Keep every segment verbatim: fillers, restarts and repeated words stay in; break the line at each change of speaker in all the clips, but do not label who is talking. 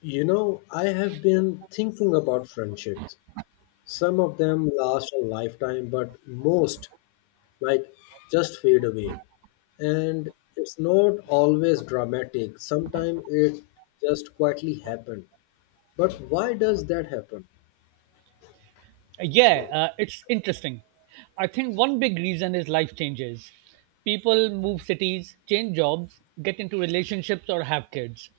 You know, I have been thinking about friendships. Some of them last a lifetime, but most, like, just fade away. And it's not always dramatic. Sometimes it just quietly happens. But why does that happen?
Yeah, uh, it's interesting. I think one big reason is life changes. People move cities, change jobs, get into relationships, or have kids.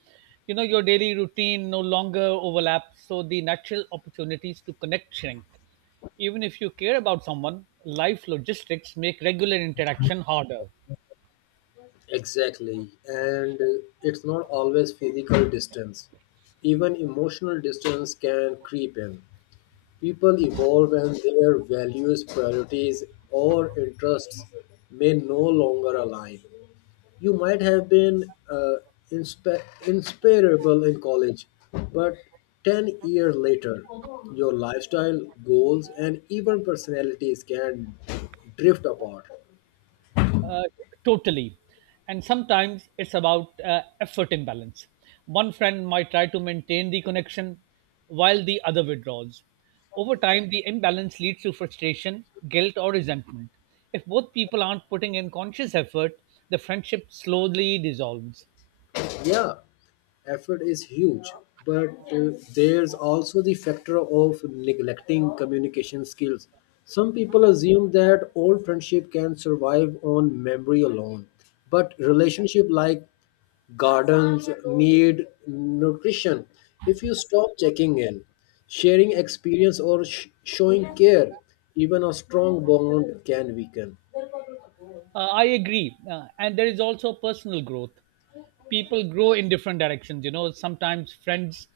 You know, your daily routine no longer overlaps, so the natural opportunities to connect shrink. Even if you care about someone, life logistics make regular interaction harder.
Exactly. And uh, it's not always physical distance. Even emotional distance can creep in. People evolve and their values, priorities, or interests may no longer align. You might have been uh, insp- inspirable in college, but ten years later, your lifestyle, goals, and even personalities can drift apart.
Uh, Totally. And sometimes it's about uh, effort imbalance. One friend might try to maintain the connection while the other withdraws. Over time, the imbalance leads to frustration, guilt, or resentment. If both people aren't putting in conscious effort, the friendship slowly dissolves.
Yeah, effort is huge, but uh, there's also the factor of neglecting communication skills. Some people assume that old friendship can survive on memory alone, but relationship, like gardens, need nutrition. If you stop checking in, sharing experience or sh- showing care, even a strong bond can weaken.
Uh, I agree. Uh, and there is also personal growth. People grow in different directions. You know, sometimes friends'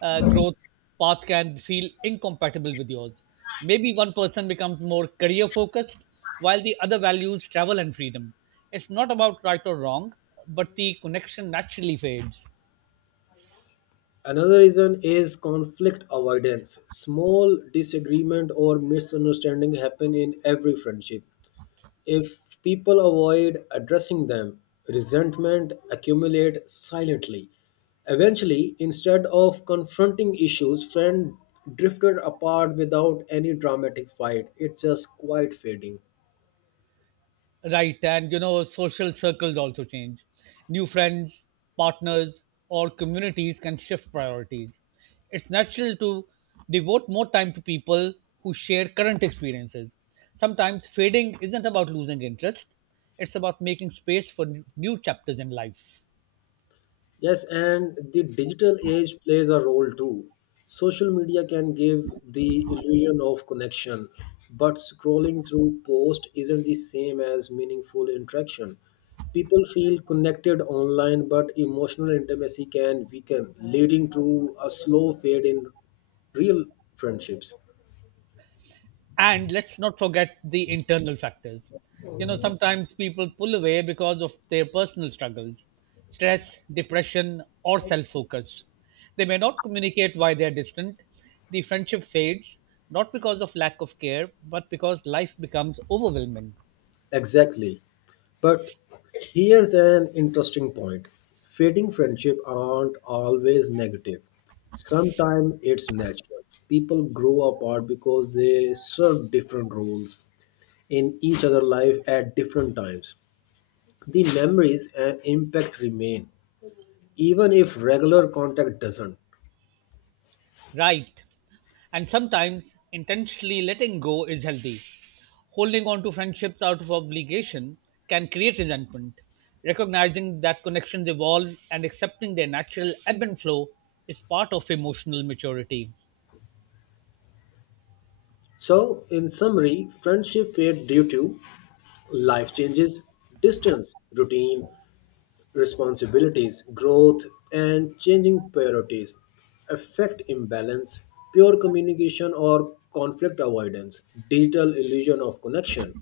uh, growth path can feel incompatible with yours. Maybe one person becomes more career focused while the other values travel and freedom. It's not about right or wrong, but the connection naturally fades.
Another reason is conflict avoidance. Small disagreement or misunderstanding happen in every friendship. If people avoid addressing them, resentment accumulate silently. Eventually, instead of confronting issues, friends drifted apart without any dramatic fight. It's just quiet fading.
Right, and you know, social circles also change. New friends, partners, or communities can shift priorities. It's natural to devote more time to people who share current experiences. Sometimes fading isn't about losing interest, it's about making space for new chapters in life.
Yes, and the digital age plays a role too. Social media can give the illusion of connection, but scrolling through posts isn't the same as meaningful interaction. People feel connected online, but emotional intimacy can weaken, leading to a slow fade in real friendships.
And let's not forget the internal factors. You know, sometimes people pull away because of their personal struggles, stress, depression, or self focus. They may not communicate why they are distant. The friendship fades not because of lack of care, but because life becomes overwhelming.
Exactly. But here's an interesting point: fading friendship aren't always negative. Sometimes it's natural. People grow apart because they serve different roles in each other's life at different times. The memories and impact remain, even if regular contact doesn't.
Right. And sometimes intentionally letting go is healthy. Holding on to friendships out of obligation can create resentment. Recognizing that connections evolve and accepting their natural ebb and flow is part of emotional maturity.
So, in summary, friendship fade due to life changes, distance, routine, responsibilities, growth, and changing priorities, affect imbalance, poor communication, or conflict avoidance, digital illusion of connection,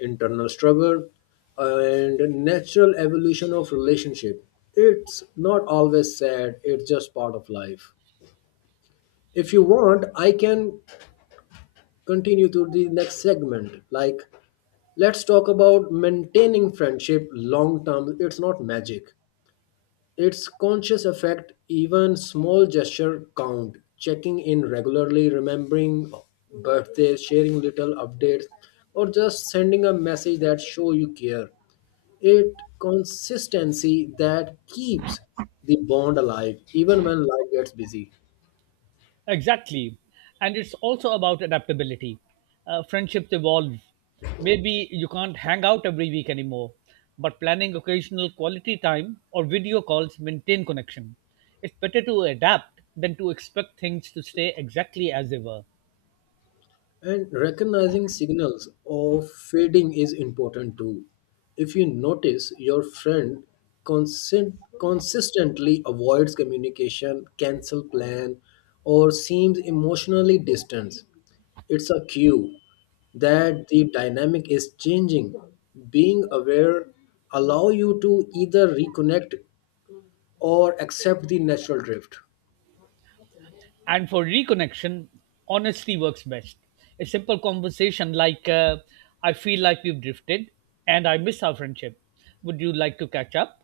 internal struggle, and natural evolution of relationship. It's not always sad, it's just part of life. If you want, I can continue to the next segment. Like, let's talk about maintaining friendship long term. It's not magic, its conscious effect, even small gesture count, checking in regularly, remembering birthdays, sharing little updates, or just sending a message that show you care. It consistency that keeps the bond alive even when life gets busy.
Exactly. And it's also about adaptability. Uh, friendships evolve. Maybe you can't hang out every week anymore, but planning occasional quality time or video calls maintain connection. It's better to adapt than to expect things to stay exactly as they were.
And recognizing signals of fading is important too. If you notice your friend consent, consistently avoids communication, cancel plan, or seems emotionally distant, it's a cue that the dynamic is changing. Being aware allow you to either reconnect or accept the natural drift.
And for reconnection, honesty works best. A simple conversation like, uh, I feel like we've drifted and I miss our friendship. Would you like to catch up?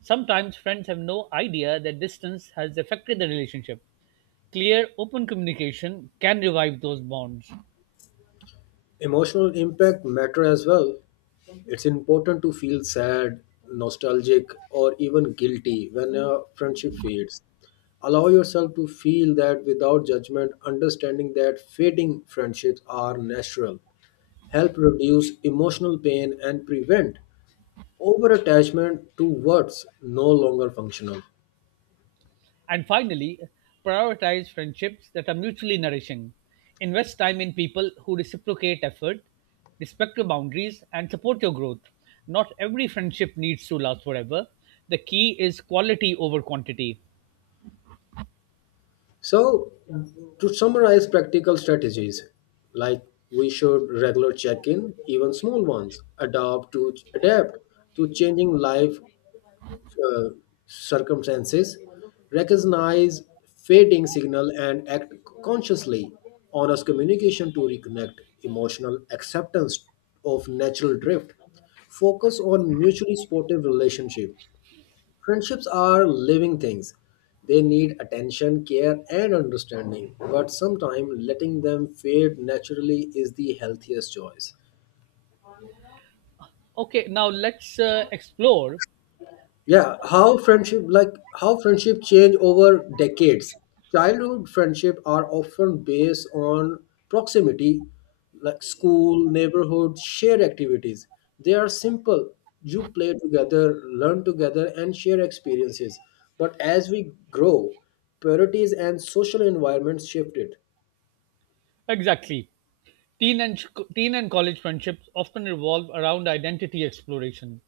Sometimes friends have no idea that distance has affected the relationship. Clear, open communication can revive those bonds.
Emotional impact matter as well. It's important to feel sad, nostalgic, or even guilty when a friendship fades. Allow yourself to feel that without judgment, understanding that fading friendships are natural. Help reduce emotional pain and prevent overattachment to what's no longer functional.
And finally, prioritize friendships that are mutually nourishing. Invest time in people who reciprocate effort, respect your boundaries, and support your growth. Not every friendship needs to last forever. The key is quality over quantity.
So, to summarize practical strategies, like we should regular check-in, even small ones, adapt to adapt to changing life uh, circumstances, recognize fading signal and act consciously, honest communication to reconnect, emotional acceptance of natural drift, focus on mutually supportive relationship. Friendships are living things. They need attention, care, and understanding, but sometimes letting them fade naturally is the healthiest choice.
Okay, now let's uh, explore
Yeah, how friendship like how friendship change over decades. Childhood friendship are often based on proximity, like school, neighborhood, shared activities. They are simple. You play together, learn together, and share experiences. But as we grow, priorities and social environments shifted.
exactly. Teen and, teen and college friendships often revolve around identity exploration.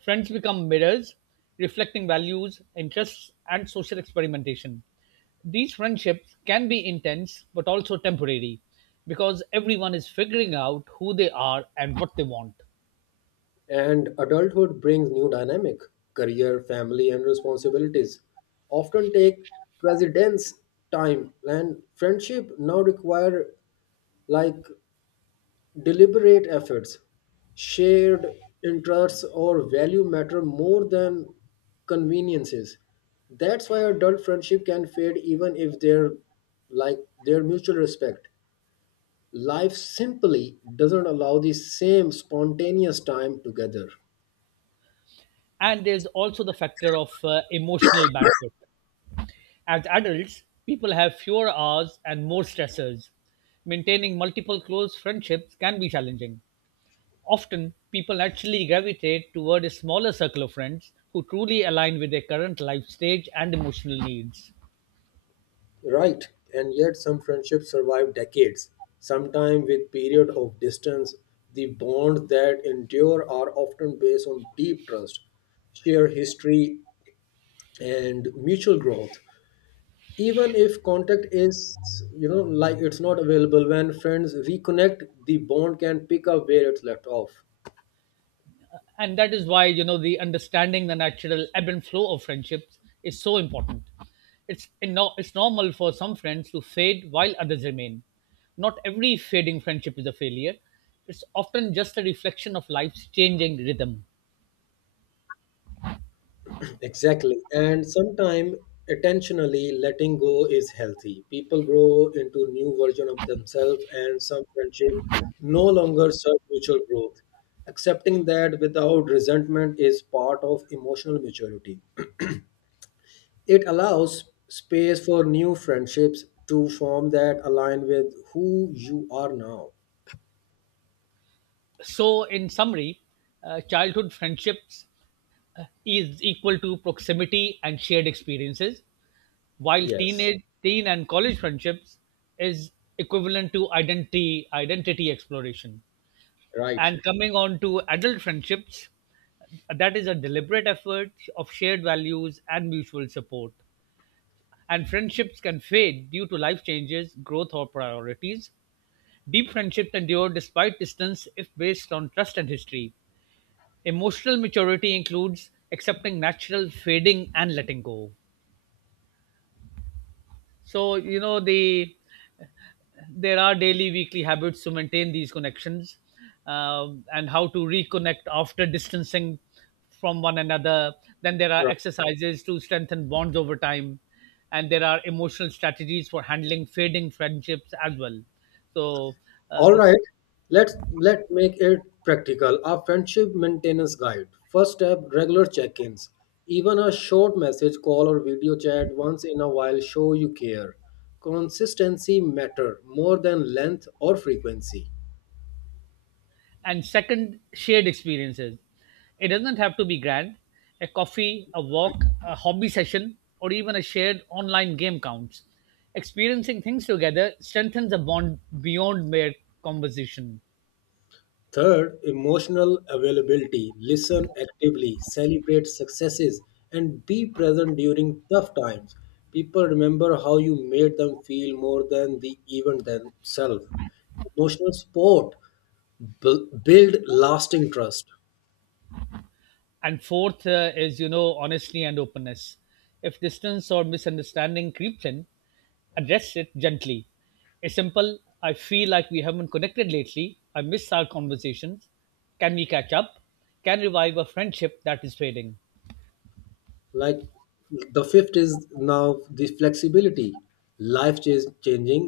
Friends become mirrors, reflecting values, interests, and social experimentation. These friendships can be intense but also temporary because everyone is figuring out who they are and what they want.
And adulthood brings new dynamic. Career, family, and responsibilities often take precedence, time, and friendship now require, like, deliberate efforts. Shared interests or value matter more than conveniences. That's why adult friendship can fade even if they're like their mutual respect. Life simply doesn't allow the same spontaneous time together.
And there's also the factor of uh, emotional bandwidth. As adults, people have fewer hours and more stressors. Maintaining multiple close friendships can be challenging. Often, people actually gravitate toward a smaller circle of friends who truly align with their current life stage and emotional needs.
Right, and yet some friendships survive decades, sometimes with period of distance. The bonds that endure are often based on deep trust, shared history, and mutual growth. Even if contact is, you know, like it's not available, when friends reconnect, the bond can pick up where it's left off.
And that is why, you know, the understanding the natural ebb and flow of friendships is so important. It's, no- It's normal for some friends to fade while others remain. Not every fading friendship is a failure, it's often just a reflection of life's changing rhythm.
Exactly. And sometimes attentionally letting go is healthy. People grow into new version of themselves and some friendship no longer serve mutual growth. Accepting that without resentment is part of emotional maturity. It allows space for new friendships to form that align with who you are now.
So, in summary, uh, childhood friendships uh, is equal to proximity and shared experiences, while
Yes.
teenage teen and college friendships is equivalent to identity identity exploration,
Right.
and coming on to adult friendships, that is a deliberate effort of shared values and mutual support, and friendships can fade due to life changes, growth, or priorities. Deep friendships endure despite distance if based on trust and history. Emotional maturity includes accepting natural fading and letting go. So you know the there are daily weekly habits to maintain these connections, um, and how to reconnect after distancing from one another, then there are
Right.
exercises to strengthen bonds over time, and there are emotional strategies for handling fading friendships as well. so uh,
All
s-
right, let's let make it practical. Our friendship maintenance guide. First step, regular check-ins. Even a short message, call or video chat once in a while show you care. Consistency matter more than length or frequency.
And second, shared experiences. It doesn't have to be grand. A coffee, a walk, a hobby session, or even a shared online game counts. Experiencing things together strengthens a bond beyond mere conversation.
Third, emotional availability. Listen actively, celebrate successes, and be present during tough times. People remember how you made them feel more than the event themselves. Emotional support bu- build lasting trust.
And fourth uh, is, you know, honesty and openness. If distance or misunderstanding creeps in, address it gently. A simple, I feel like we haven't connected lately. I miss our conversations. Can we catch up? Can revive a friendship that is fading.
Like, the fifth is now the flexibility. Life is changing,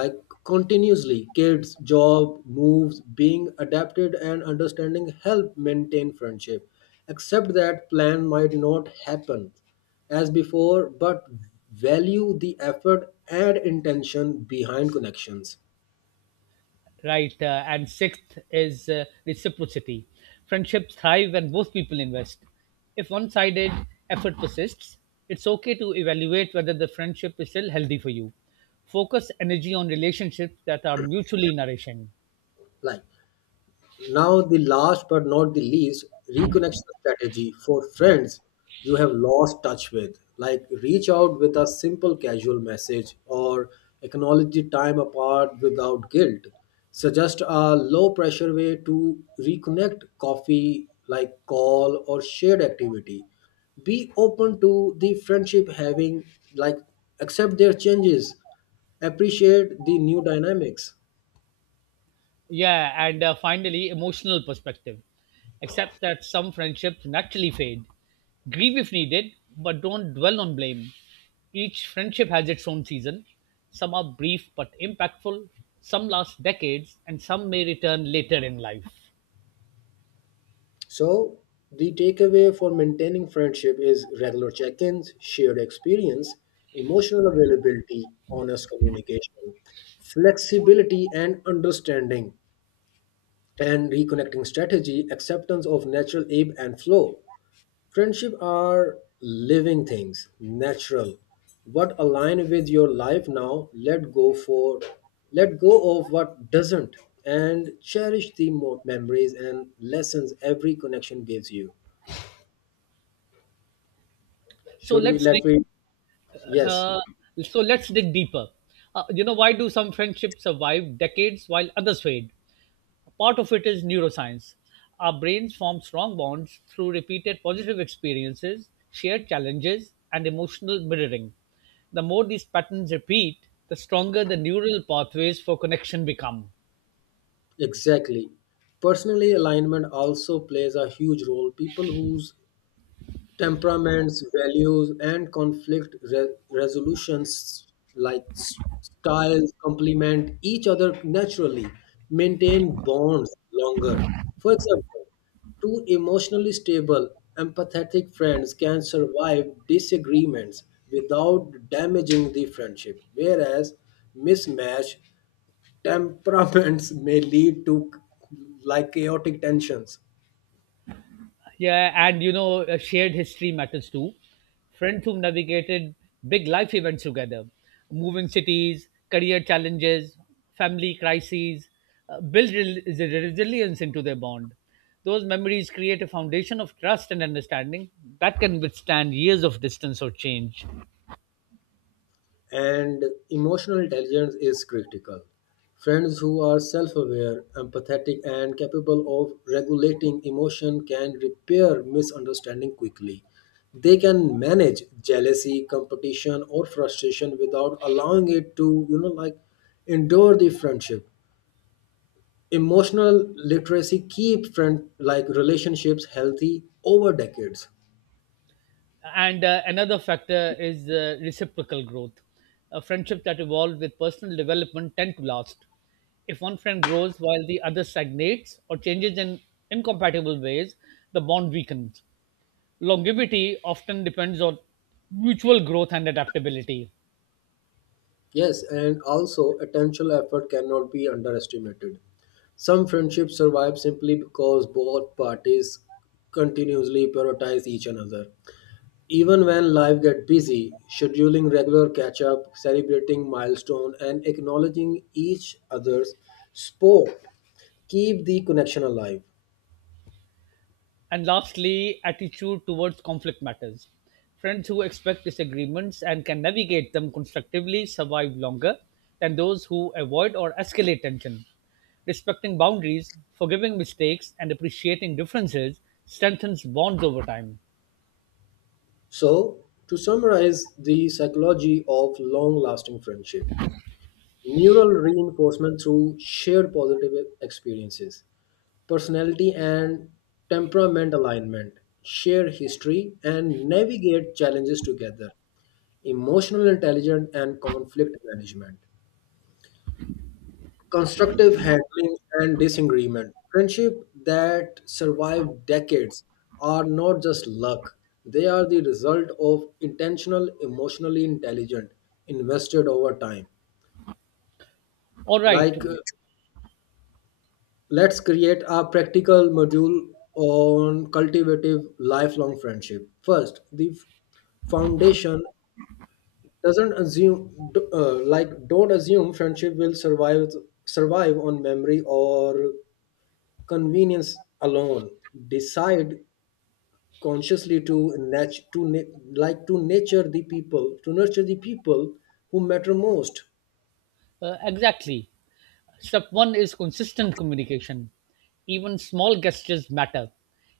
like, continuously, kids, job, moves, being adapted and understanding help maintain friendship. Accept that plan might not happen as before, but value the effort and intention behind connections.
Right, uh, and sixth is uh, reciprocity. Friendships thrive when both people invest. If one sided effort persists, it's okay to evaluate whether the friendship is still healthy for you. Focus energy on relationships that are mutually nourishing.
Like, now, the last but not the least, reconnection strategy for friends you have lost touch with. Like, reach out with a simple casual message or acknowledge the time apart without guilt. Suggest a low pressure way to reconnect, coffee, like call or shared activity. Be open to the friendship having, like, accept their changes, appreciate the new dynamics.
Yeah, and uh, finally, emotional perspective. Accept that some friendships naturally fade. Grieve if needed, but don't dwell on blame. Each friendship has its own season. Some are brief but impactful, some last decades, and some may return later in life.
So, the takeaway for maintaining friendship is regular check ins, shared experience, emotional availability, honest communication, flexibility and understanding, and reconnecting strategy, acceptance of natural ebb and flow. Friendship are living things, natural. What align with your life now, let go for let go of what doesn't, and cherish the mo- memories and lessons every connection gives you.
So
Should we
let's
let
dig,
me? Yes,
uh, so let's dig deeper. Uh, you know, why do some friendships survive decades while others fade? Part of it is neuroscience. Our brains form strong bonds through repeated positive experiences, shared challenges, and emotional mirroring. The more these patterns repeat, the stronger the neural pathways for connection become.
exactly. Personally, alignment also plays a huge role. People whose temperaments, values, and conflict re- resolutions, like s- styles, complement each other naturally, maintain bonds longer. For example, two emotionally stable, empathetic friends can survive disagreements without damaging the friendship, whereas mismatched temperaments may lead to like chaotic tensions.
Yeah, and you know, uh, shared history matters too. Friends who navigated big life events together, moving cities, career challenges, family crises, uh, build rel- resilience into their bond. Those memories create a foundation of trust and understanding that can withstand years of distance or change.
And emotional intelligence is critical. Friends who are self-aware, empathetic and capable of regulating emotion can repair misunderstanding quickly. They can manage jealousy, competition or frustration without allowing it to, you know, like, endure the friendship. Emotional literacy keep friend like relationships healthy over decades.
And uh, another factor is uh, reciprocal growth. Uh, friendships that evolve with personal development tend to last. If one friend grows while the other stagnates or changes in incompatible ways, the bond weakens. Longevity often depends on mutual growth and adaptability.
Yes, and also attentional effort cannot be underestimated. Some friendships survive simply because both parties continuously prioritize each another. Even when life gets busy, scheduling regular catch up, celebrating milestone, and acknowledging each other's sport keep the connection alive.
And lastly, attitude towards conflict matters. Friends who expect disagreements and can navigate them constructively survive longer than those who avoid or escalate tension. Respecting boundaries, forgiving mistakes, and appreciating differences strengthens bonds over time.
So, to summarize the psychology of long lasting friendship, neural reinforcement through shared positive experiences, personality and temperament alignment, share history, and navigate challenges together, emotional intelligence and conflict management, constructive handling and disagreement. Friendship that survive decades are not just luck, they are the result of intentional, emotionally intelligent, invested over time.
All right,
Like uh, Let's create a practical module on cultivative lifelong friendship. First, the f- foundation doesn't assume d- uh, like, don't assume friendship will survive survive on memory or convenience alone. Decide consciously to nat- to na- like, to nurture the people to nurture the people who matter most.
uh, exactly. Step one is consistent communication. Even small gestures matter.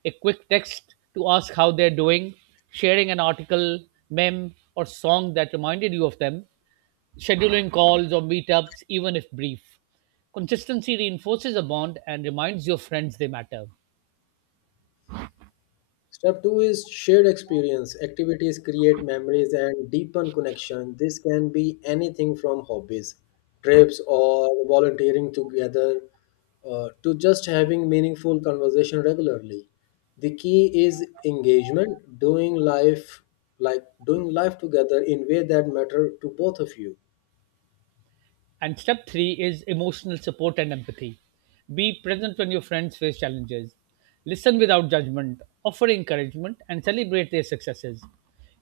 A quick text to ask how they're doing, sharing an article, meme, or song that reminded you of them, scheduling calls or meetups, even if brief. Consistency reinforces a bond and reminds your friends they matter.
Step two is shared experience. Activities create memories and deepen connection. This can be anything from hobbies, trips, or volunteering together uh, to just having meaningful conversation regularly. The key is engagement, doing life like doing life together in way that matter to both of you.
And step three is emotional support and empathy. Be present when your friends face challenges. Listen without judgment, offer encouragement, and celebrate their successes.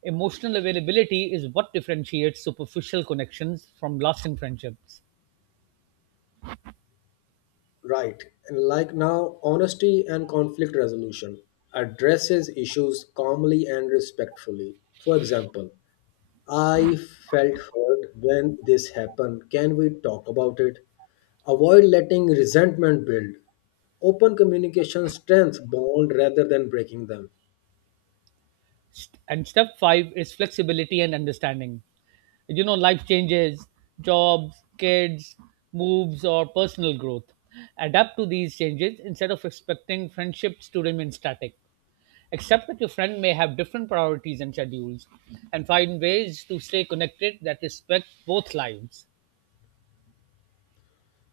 Emotional availability is what differentiates superficial connections from lasting friendships.
Right. And like, now, honesty and conflict resolution addresses issues calmly and respectfully. For example, I felt hurt when this happened. Can we talk about it? Avoid letting resentment build. Open communication strengths bond rather than breaking them.
St- And step five is flexibility and understanding. You know, life changes, jobs, kids, moves, or personal growth. Adapt to these changes instead of expecting friendships to remain static. Accept that your friend may have different priorities and schedules, and find ways to stay connected that respect both lives.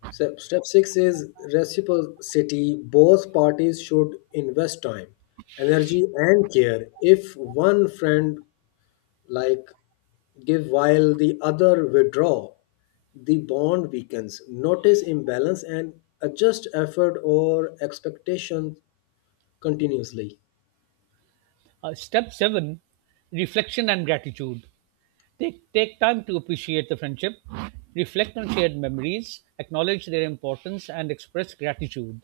Step, step six is reciprocity. Both parties should invest time, energy, and care. If one friend, like, give while the other withdraw, the bond weakens. Notice imbalance and adjust effort or expectation continuously.
Uh, step seven, Reflection and Gratitude. Take, take time to appreciate the friendship, reflect on shared memories, acknowledge their importance, and express gratitude.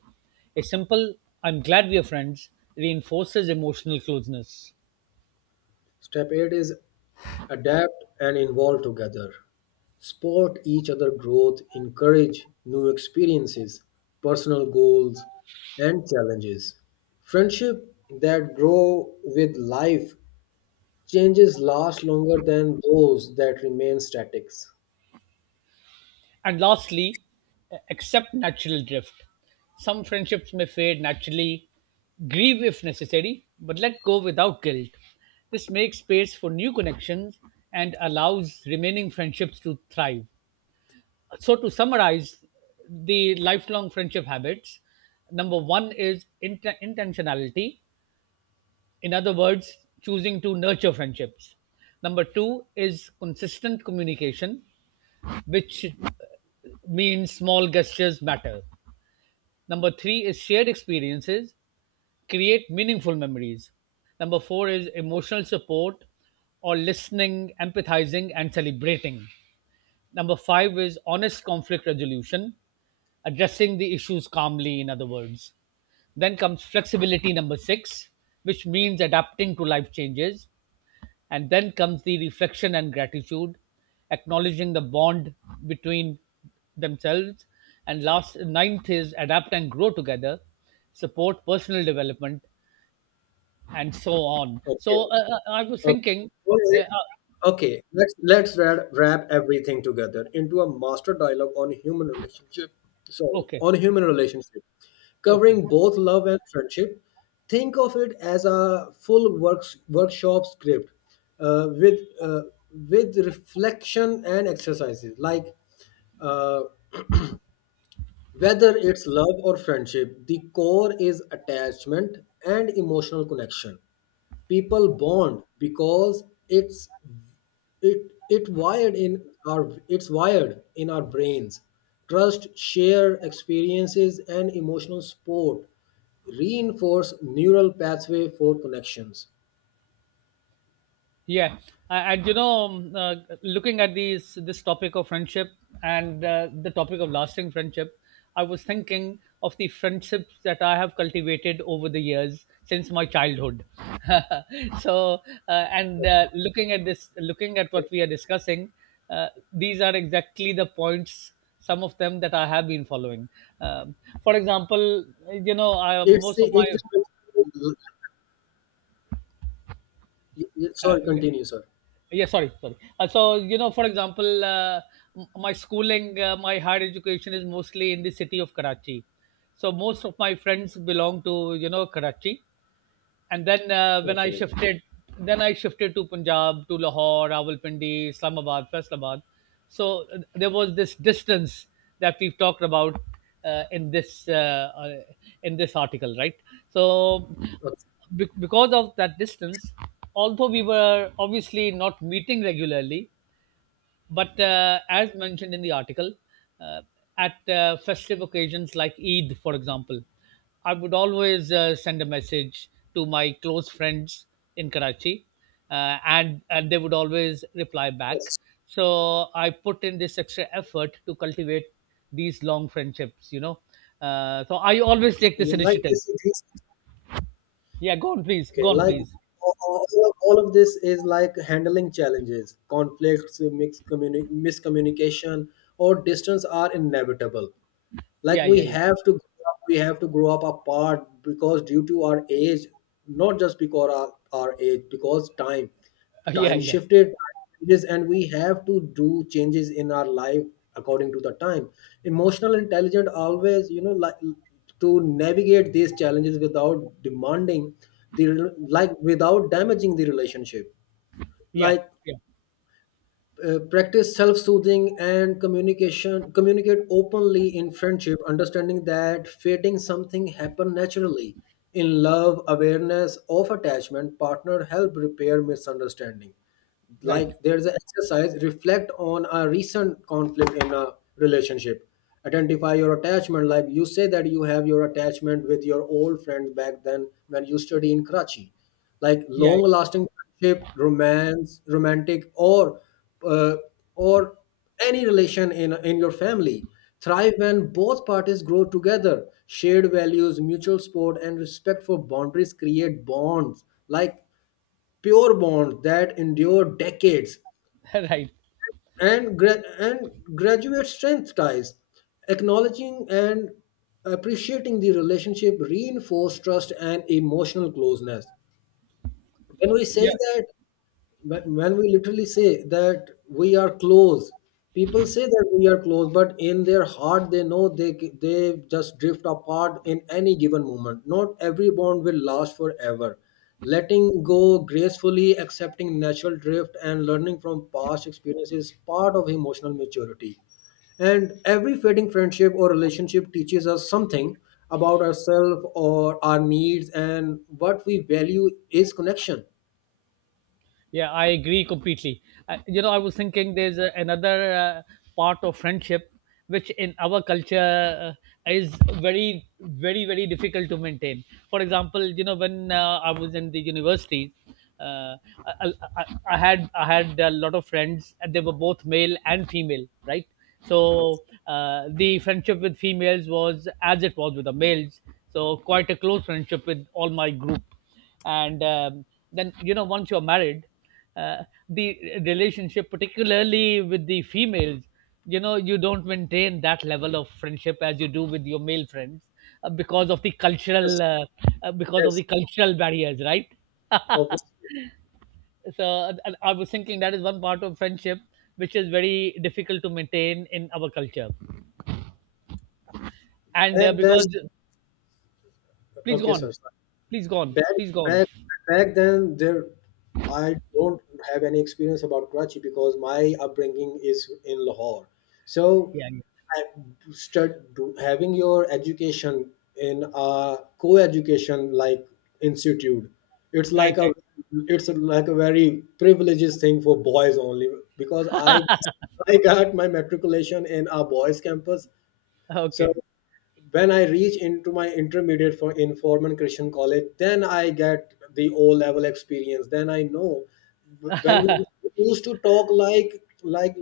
A simple, I'm glad we are friends, reinforces emotional closeness.
Step eight is adapt and evolve together. Support each other growth, encourage new experiences, personal goals and challenges. Friendship that grow with life changes last longer than those that remain static.
And lastly, accept natural drift. Some friendships may fade naturally, grieve if necessary, but let go without guilt. This makes space for new connections and allows remaining friendships to thrive. So, to summarize the lifelong friendship habits, number one is int- intentionality. In other words, choosing to nurture friendships. Number two is consistent communication, which uh, means small gestures matter. Number three is shared experiences, create meaningful memories. Number four is emotional support, or listening, empathizing, and celebrating. Number five is honest conflict resolution, addressing the issues calmly, in other words. Then comes flexibility, number six, which means adapting to life changes. And then comes the reflection and gratitude, acknowledging the bond between themselves. And last, ninth is adapt and grow together, support personal development, and so on.
Okay.
So uh, uh, I was
Okay.
thinking,
All
uh,
right.
uh,
Okay, let's let's wrap, wrap everything together into a master dialogue on human relationship. Sorry,
okay,
on human relationship,
okay.
covering both love and friendship. Think of it as a full works workshop script uh, with uh, with reflection and exercises, like. Uh, whether it's love or friendship, the core is attachment and emotional connection. People bond because it's it it wired in our it's wired in our brains. Trust, share experiences and emotional support reinforce neural pathway for connections.
Yeah, Uh, and you know, um, uh, looking at these this topic of friendship and uh, the topic of lasting friendship, I was thinking of the friendships that I have cultivated over the years since my childhood. So, uh, and uh, looking at this, looking at what we are discussing, uh, these are exactly the points. Some of them that I have been following. Um, for example, you know, I,
It's
most
the
of my
it's the,
uh,
Sorry, continue, sir.
yeah sorry sorry uh, so you know, for example, uh, m- my schooling, uh, my higher education is mostly in the city of Karachi, so most of my friends belong to, you know, Karachi. And then uh, when I
Okay.
shifted, then I shifted to Punjab, to Lahore, Rawalpindi, Islamabad, Faisalabad. So uh, there was this distance that we've talked about uh, in this uh, uh, in this article, right? So
Okay.
be- because of that distance, although we were obviously not meeting regularly, but uh, as mentioned in the article, uh, at uh, festive occasions like Eid, for example, I would always uh, send a message to my close friends in Karachi, uh, and and they would always reply back.
Yes.
So I put in this extra effort to cultivate these long friendships. You know, uh, so I always take this
You like
initiative.
this? this-
Yeah, go on, please.
Okay,
Go on,
like,
please.
all, all all of this is like handling challenges, conflicts, mix communi- miscommunication, or distance are inevitable. Like,
Yeah,
we
yeah, yeah.
have to grow up- we have to grow up apart because due to our age, not just because our, our age, because time
Yeah,
time
yeah,
shifted, changes, and we have to do changes in our life according to the time. Emotional intelligence, always, you know, like, to navigate these challenges without demanding the, like, without damaging the relationship.
yeah,
Like,
yeah.
uh, practice self-soothing and communication communicate openly in friendship, understanding that fading something happen naturally. In love, awareness of attachment partner help repair misunderstanding.
Right.
Like, there's an exercise: reflect on a recent conflict in a relationship. Identify your attachment. Like, you say that you have your attachment with your old friends back then when you study in Karachi. Like,
Yeah.
long lasting friendship, romance romantic, or uh, or any relation in in your family thrive when both parties grow together. Shared values, mutual support, and respect for boundaries create bonds, like pure bonds that endure decades.
Right.
And gra- and graduate strength ties, acknowledging and appreciating the relationship reinforce trust and emotional closeness. When we
Yeah.
say that, but when we literally say that we are close, people say that we are close, but in their heart they know they they just drift apart in any given moment. Not every bond will last forever. Letting go gracefully, accepting natural drift, and learning from past experiences is part of emotional maturity. And every fading friendship or relationship teaches us something about ourselves or our needs and what we value is connection.
Yeah, I agree completely. Uh, you know, I was thinking there's uh, another uh, part of friendship which in our culture uh, is very, very, very difficult to maintain. For example, you know, when uh, I was in the university, uh, I, I, I had I had a lot of friends, and they were both male and female, right?
Yes,
So uh, the friendship with females was as it was with the males. So quite a close friendship with all my group. And um, then you know, once you're married, uh, the relationship particularly with the females, you know, you don't maintain that level of friendship as you do with your male friends, uh, because of the cultural
yes,
uh, uh, because of the
yes.
cultural barriers, right?
Obviously,
So uh, and I was thinking that is one part of friendship which is very difficult to maintain in our culture, and uh,
back then,
because please go
okay,
on,
sorry, sorry.
please go on,
Back,
please go on.
back, Back then, there, I don't have any experience about Karachi because my upbringing is in Lahore. So,
Yeah, yeah.
I start do, having your education in a co-education like institute. It's
Right,
like a,
right.
it's like a very privileges thing for boys only because I, I got my matriculation in a boys' campus. So
Okay.
when I reach into my intermediate for in Forman Christian College, then I get the O level experience. Then I know when we used to talk like, like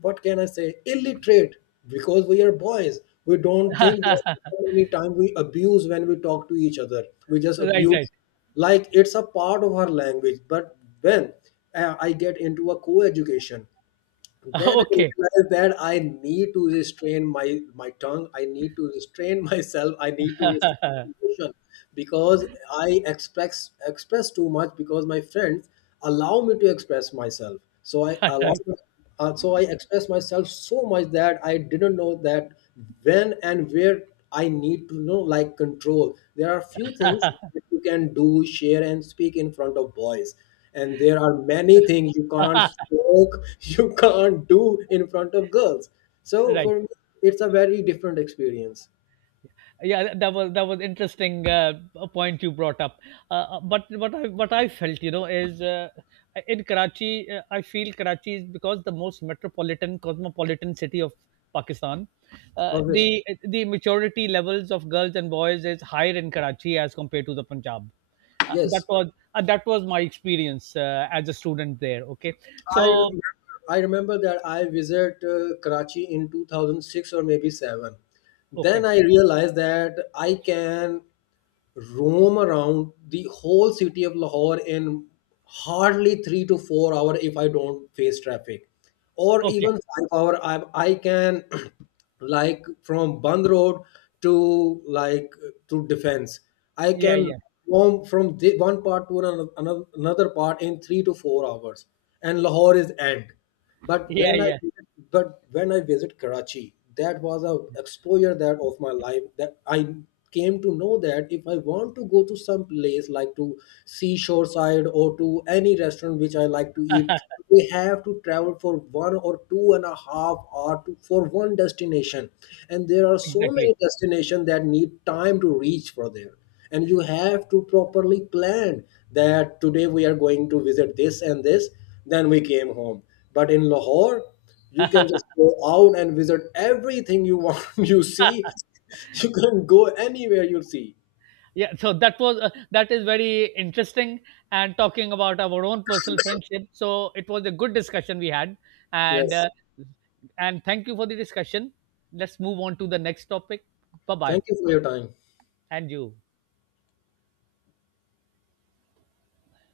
what can I say, illiterate, because we are boys. We don't think that many time we abuse when we talk to each other. We just
Right, right.
abuse like it's a part of our language. But when uh, I get into a co-education. Then I
Okay.
realized that I need to restrain my my tongue. I need to restrain myself. I need to restrain
Uh,
my emotion because I express express too much because my friends allow me to express myself. So I allow, uh, so I express myself so much that I didn't know that when and where I need to know, like, control. There are few things you can do, share, and speak in front of boys. And there are many things you can't smoke, you can't do in front of girls. So
Right.
for me, it's a very different experience.
Yeah, that was that was interesting, uh, a point you brought up. Uh, uh, but what I what I felt, you know, is uh, in Karachi, uh, I feel Karachi is because the most metropolitan, cosmopolitan city of Pakistan. Uh,
Obviously,
the the maturity levels of girls and boys is higher in Karachi as compared to the Punjab. Uh, that
yes.
was uh, that was my experience uh, as a student there. Okay,
I
so
remember, I remember that I visited uh, Karachi in two thousand six, or maybe seven. Then
okay,
I realized that I can roam around the whole city of Lahore in hardly three to four hour if I don't face traffic, or
okay,
even five hour. I I can like from Band Road to, like, to Defense. I
yeah,
can
yeah,
roam from the, one part to another another part in three to four hours, and Lahore is end. But
yeah,
when I
yeah.
but when I visit Karachi, that was a exposure that of my life that I came to know that if I want to go to some place like to seashore side or to any restaurant which I like to eat, we have to travel for one or two and a half hour to, for one destination, and there are so
Exactly.
many destinations that need time to reach for there, and you have to properly plan that today we are going to visit this and this, then we came home. But in Lahore, you can just go out and visit everything you want. You see, you can go anywhere you see.
Yeah, so that was uh, that is very interesting, and talking about our own personal friendship. So it was a good discussion we had, and
Yes.
uh, and thank you for the discussion. Let's move on to the next topic. Bye bye,
Thank you for your time.
and you.